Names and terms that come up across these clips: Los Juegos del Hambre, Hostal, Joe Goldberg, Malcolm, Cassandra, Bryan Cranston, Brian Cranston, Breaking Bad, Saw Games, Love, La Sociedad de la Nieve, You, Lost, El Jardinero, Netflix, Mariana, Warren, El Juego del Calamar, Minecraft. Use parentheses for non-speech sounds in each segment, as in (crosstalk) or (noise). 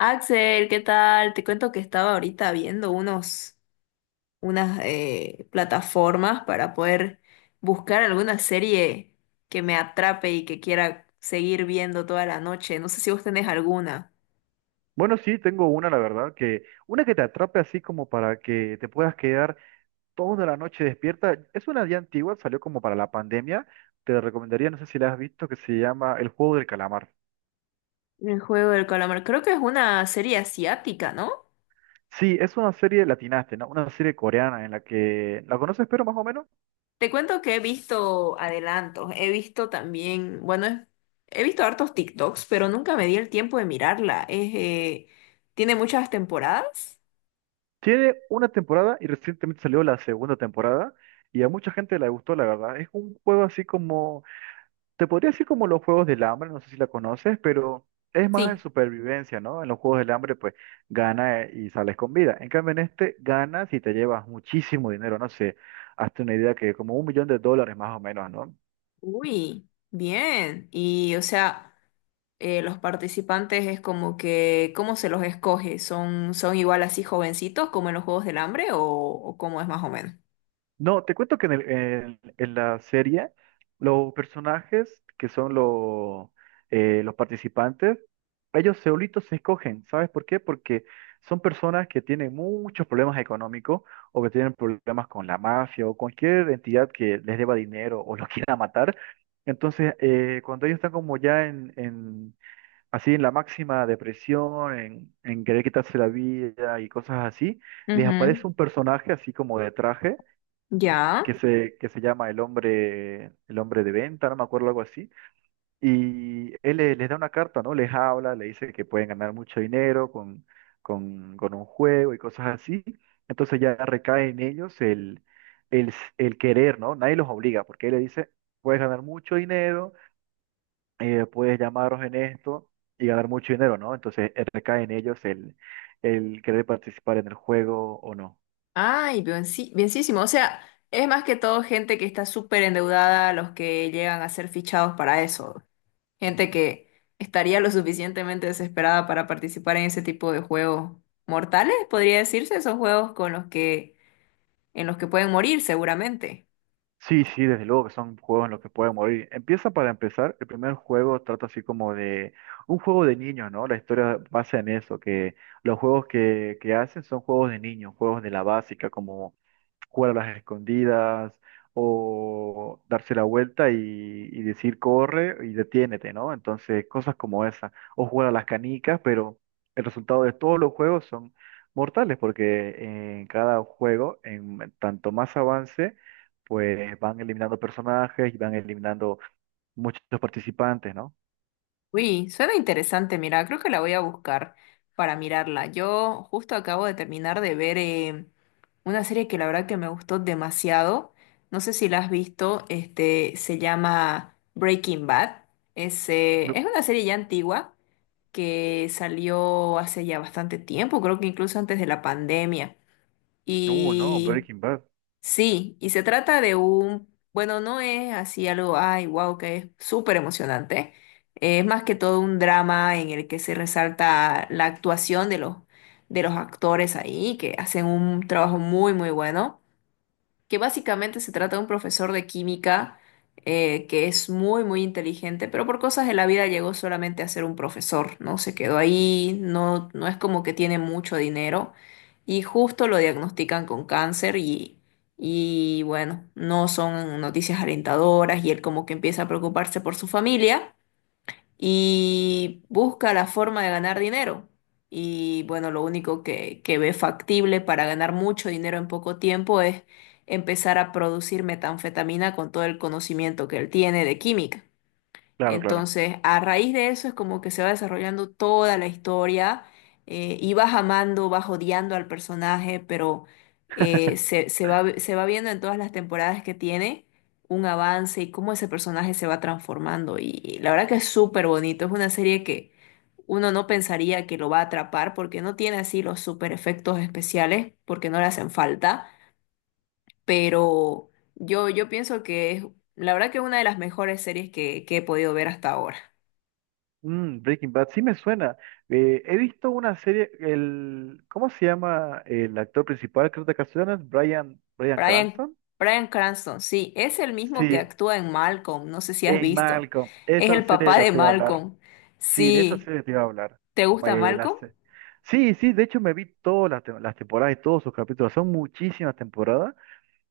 Axel, ¿qué tal? Te cuento que estaba ahorita viendo unas plataformas para poder buscar alguna serie que me atrape y que quiera seguir viendo toda la noche. No sé si vos tenés alguna. Bueno, sí, tengo una, la verdad, que una que te atrape así como para que te puedas quedar toda la noche despierta. Es una ya antigua, salió como para la pandemia. Te recomendaría, no sé si la has visto, que se llama El Juego del Calamar. El juego del calamar. Creo que es una serie asiática, ¿no? Sí, es una serie latinaste, ¿no? Una serie coreana en la que, ¿la conoces, pero más o menos? Te cuento que he visto adelantos. He visto también, bueno, he visto hartos TikToks, pero nunca me di el tiempo de mirarla. Es, ¿tiene muchas temporadas? Tiene una temporada y recientemente salió la segunda temporada y a mucha gente le gustó, la verdad. Es un juego así como te podría decir como los Juegos del Hambre, no sé si la conoces, pero es más de Sí. supervivencia, ¿no? En los Juegos del Hambre, pues gana y sales con vida. En cambio, en este ganas y te llevas muchísimo dinero, no sé, hazte una idea que como un millón de dólares más o menos, ¿no? Uy, bien. Y o sea, los participantes es como que, ¿cómo se los escoge? ¿Son, son igual así jovencitos como en los Juegos del Hambre o cómo es más o menos? No, te cuento que en la serie los personajes que son los participantes, ellos solitos se escogen. ¿Sabes por qué? Porque son personas que tienen muchos problemas económicos o que tienen problemas con la mafia o cualquier entidad que les deba dinero o los (laughs) quiera matar. Entonces, cuando ellos están como ya así en la máxima depresión, en querer quitarse la vida y cosas así, les aparece Ujú. un personaje así como de traje Ya. que se llama el hombre de venta, no me acuerdo, algo así. Y les da una carta, ¿no? Les habla, le dice que pueden ganar mucho dinero con un juego y cosas así. Entonces ya recae en ellos el querer, ¿no? Nadie los obliga, porque él le dice, puedes ganar mucho dinero, puedes llamaros en esto y ganar mucho dinero, ¿no? Entonces recae en ellos el querer participar en el juego o no. Ay, bien, sí, bienísimo. O sea, es más que todo gente que está súper endeudada, los que llegan a ser fichados para eso. Gente que estaría lo suficientemente desesperada para participar en ese tipo de juegos mortales, podría decirse. Son juegos con los que, en los que pueden morir seguramente. Sí, sí, desde luego que son juegos en los que pueden morir. Empieza para empezar, el primer juego trata así como de un juego de niños, ¿no? La historia basa en eso, que los juegos que hacen son juegos de niños, juegos de la básica, como jugar a las escondidas o darse la vuelta y decir corre y detiénete, ¿no? Entonces, cosas como esa. O jugar a las canicas, pero el resultado de todos los juegos son mortales, porque en cada juego, en tanto más avance, pues van eliminando personajes y van eliminando muchos participantes, ¿no? Uy, suena interesante, mira, creo que la voy a buscar para mirarla. Yo justo acabo de terminar de ver una serie que la verdad que me gustó demasiado. No sé si la has visto, este, se llama Breaking Bad. Es una serie ya antigua que salió hace ya bastante tiempo, creo que incluso antes de la pandemia. No, Y Breaking Bad. sí, y se trata de un, bueno, no es así algo, ay, wow, que es súper emocionante. Es más que todo un drama en el que se resalta la actuación de los actores ahí, que hacen un trabajo muy, muy bueno, que básicamente se trata de un profesor de química que es muy, muy inteligente, pero por cosas de la vida llegó solamente a ser un profesor, ¿no? Se quedó ahí, no, no es como que tiene mucho dinero, y justo lo diagnostican con cáncer y bueno, no son noticias alentadoras y él como que empieza a preocuparse por su familia y busca la forma de ganar dinero. Y bueno, lo único que ve factible para ganar mucho dinero en poco tiempo es empezar a producir metanfetamina con todo el conocimiento que él tiene de química. Claro, claro. Entonces, a raíz de eso es como que se va desarrollando toda la historia, y vas amando, vas odiando al personaje, pero se va viendo en todas las temporadas que tiene un avance y cómo ese personaje se va transformando. Y la verdad que es súper bonito, es una serie que uno no pensaría que lo va a atrapar porque no tiene así los super efectos especiales, porque no le hacen falta, pero yo pienso que es la verdad que una de las mejores series que he podido ver hasta ahora. Mm, Breaking Bad, sí me suena. He visto una serie, el, ¿cómo se llama el actor principal? Creo que de ocasiones, Brian, Bryan Brian, Cranston. Brian Cranston, sí, es el mismo que Sí, actúa en Malcolm, no sé si has en visto. Malcolm. Es Esa el serie de papá la de te iba a hablar. Malcolm. Sí, de esa Sí, serie te iba a hablar. ¿te gusta Eh, la Malcolm? se- sí, sí, de hecho me vi todas las temporadas y todos sus capítulos. Son muchísimas temporadas.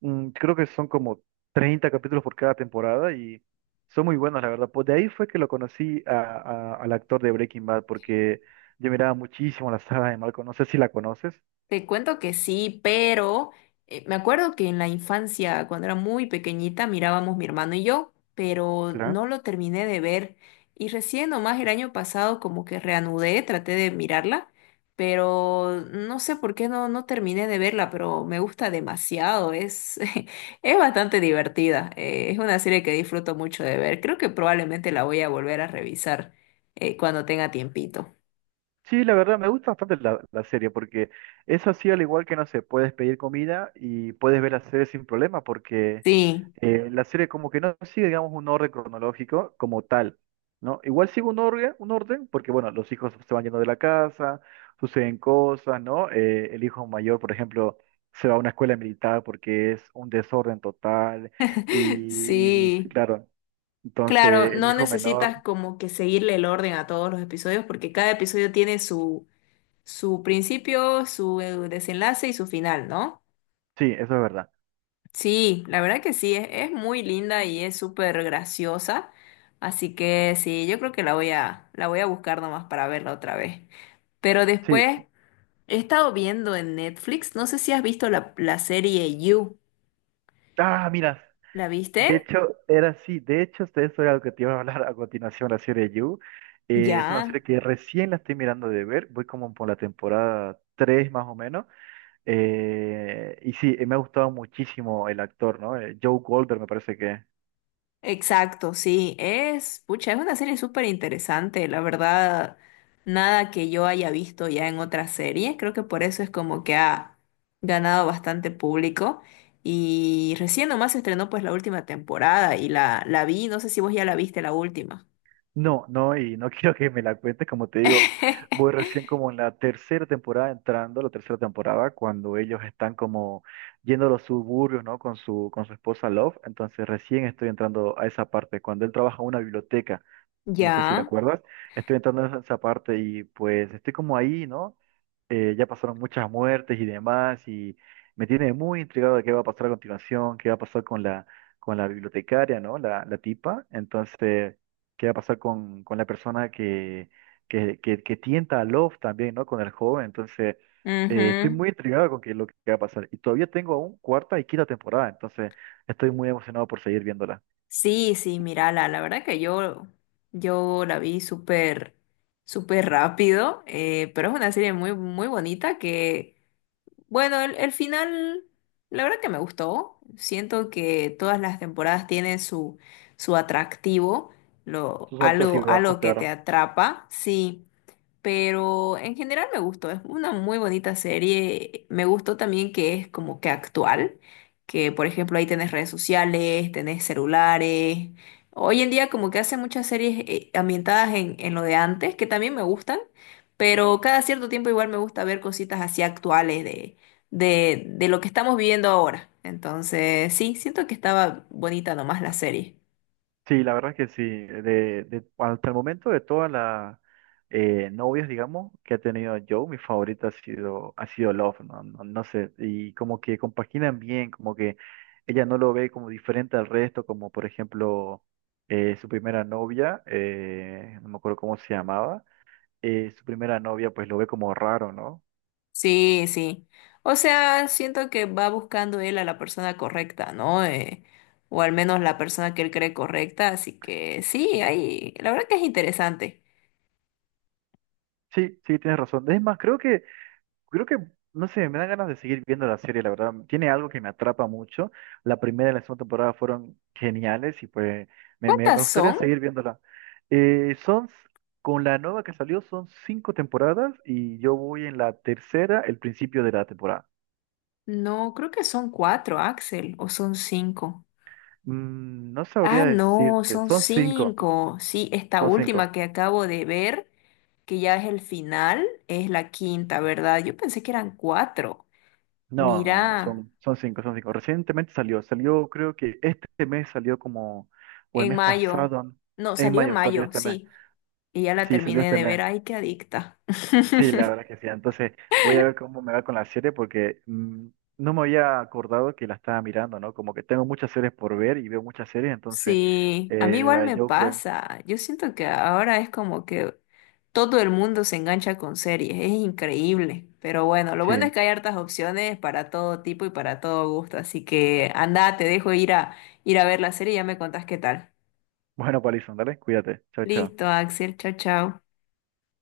Mm, creo que son como 30 capítulos por cada temporada y son muy buenos, la verdad. Pues de ahí fue que lo conocí al actor de Breaking Bad, porque yo miraba muchísimo la saga de Malcolm. No sé si la conoces. Te cuento que sí, pero me acuerdo que en la infancia, cuando era muy pequeñita, mirábamos mi hermano y yo, pero no lo terminé de ver. Y recién nomás el año pasado como que reanudé, traté de mirarla, pero no sé por qué no, no terminé de verla, pero me gusta demasiado, es, (laughs) es bastante divertida. Es una serie que disfruto mucho de ver. Creo que probablemente la voy a volver a revisar cuando tenga tiempito. Sí, la verdad me gusta bastante la serie porque eso así al igual que no sé, puedes pedir comida y puedes ver la serie sin problema porque Sí, la serie como que no sigue, digamos, un orden cronológico como tal, ¿no? Igual sigue un orden porque, bueno, los hijos se van yendo de la casa, suceden cosas, ¿no? El hijo mayor, por ejemplo, se va a una escuela militar porque es un desorden total (laughs) y sí, sí. claro, Claro, entonces el no hijo menor, necesitas como que seguirle el orden a todos los episodios porque cada episodio tiene su, su principio, su desenlace y su final, ¿no? sí, eso es verdad. Sí, la verdad que sí, es muy linda y es súper graciosa, así que sí, yo creo que la voy a buscar nomás para verla otra vez. Pero después Sí. he estado viendo en Netflix, no sé si has visto la, la serie You, Ah, mira. ¿la De viste? hecho, era así. De hecho, de eso era lo que te iba a hablar a continuación, la serie You. Es una Ya. serie que recién la estoy mirando de ver. Voy como por la temporada 3 más o menos. Y sí, me ha gustado muchísimo el actor, ¿no? Joe Goldberg me parece que... Exacto, sí, es, pucha, es una serie súper interesante, la verdad, nada que yo haya visto ya en otras series, creo que por eso es como que ha ganado bastante público, y recién nomás se estrenó pues la última temporada y la vi, no sé si vos ya la viste la última. No, no, y no (laughs) quiero que me la cuentes. Como te digo, voy (laughs) recién como en la tercera temporada entrando, la tercera temporada, cuando ellos están como yendo a los suburbios, ¿no? Con su esposa Love. Entonces recién estoy entrando a esa parte, cuando él trabaja en una biblioteca. No sé si te Ya, acuerdas. Estoy entrando en esa parte y pues estoy como ahí, ¿no? Ya pasaron muchas muertes y demás y me tiene muy intrigado de qué va a pasar a continuación, qué va a pasar con la bibliotecaria, ¿no? La tipa. Entonces, qué va a pasar con la persona que tienta a Love también, ¿no? Con el joven. Entonces, estoy ujú. muy intrigado con qué, lo que va a pasar. Y todavía tengo aún cuarta y quinta temporada, entonces estoy muy emocionado por seguir viéndola. Sí, sí, mírala, la verdad que yo la vi súper, súper rápido, pero es una serie muy, muy bonita que bueno, el final, la verdad que me gustó. Siento que todas las temporadas tienen su, su atractivo, lo, Sus altos y algo, bajos, algo que te claro. atrapa. Sí. Pero en general me gustó, es una muy bonita serie. Me gustó también que es como que actual, que por ejemplo ahí tenés redes sociales, tenés celulares. Hoy en día como que hacen muchas series ambientadas en lo de antes, que también me gustan, pero cada cierto tiempo igual me gusta ver cositas así actuales de lo que estamos viviendo ahora. Entonces sí, siento que estaba bonita nomás la serie. Sí, la verdad que sí. Hasta el momento de todas las novias, digamos, que ha tenido Joe, mi favorita ha sido Love, ¿no? No, no sé. Y como que compaginan bien, como que ella no lo ve como diferente al resto, como por ejemplo su primera novia, no me acuerdo cómo se llamaba, su primera novia pues lo ve como raro, ¿no? Sí, sí. O sea, siento que va buscando él a la persona correcta, ¿no? O al menos la persona que él cree correcta. Así que sí, ahí, la verdad que es interesante. Sí, sí, tienes razón. Es más, creo que creo que, no sé, me dan ganas de seguir viendo la serie, la verdad. Tiene algo que me atrapa mucho. La primera y la segunda temporada fueron geniales y pues me ¿Cuántas gustaría son? seguir viéndola. Eh, son, s- con la nueva que salió, son cinco temporadas y yo voy en la tercera, el principio de la temporada. No, creo que son cuatro, Axel, o son cinco. Mm, no Ah, sabría no, decirte, son son cinco, cinco. Sí, esta son cinco. última que acabo de ver, que ya es el final, es la quinta, ¿verdad? Yo pensé que eran cuatro. No, no, no, Mira, son, son cinco, son cinco. Recientemente salió, salió creo que este mes salió como, o el en mes mayo. pasado, No, en salió en mayo salió mayo, este mes. sí. Y ya la Sí, salió terminé este de ver, mes. ay, qué adicta. (laughs) Sí, la verdad que sí. Entonces voy a ver cómo me va con la serie porque mm, no me había acordado que la estaba mirando, ¿no? Como que tengo muchas series por ver y veo muchas series, entonces Sí, a mí la igual de me Joker, pasa. Yo siento que ahora es como que todo el mundo se engancha con series, es increíble. Pero bueno, lo bueno sí. es que hay hartas opciones para todo tipo y para todo gusto, así que anda, te dejo ir a ir a ver la serie y ya me contás qué tal. Bueno, Palison, dale, cuídate. Chao, chao. Listo, Axel, chao, chao.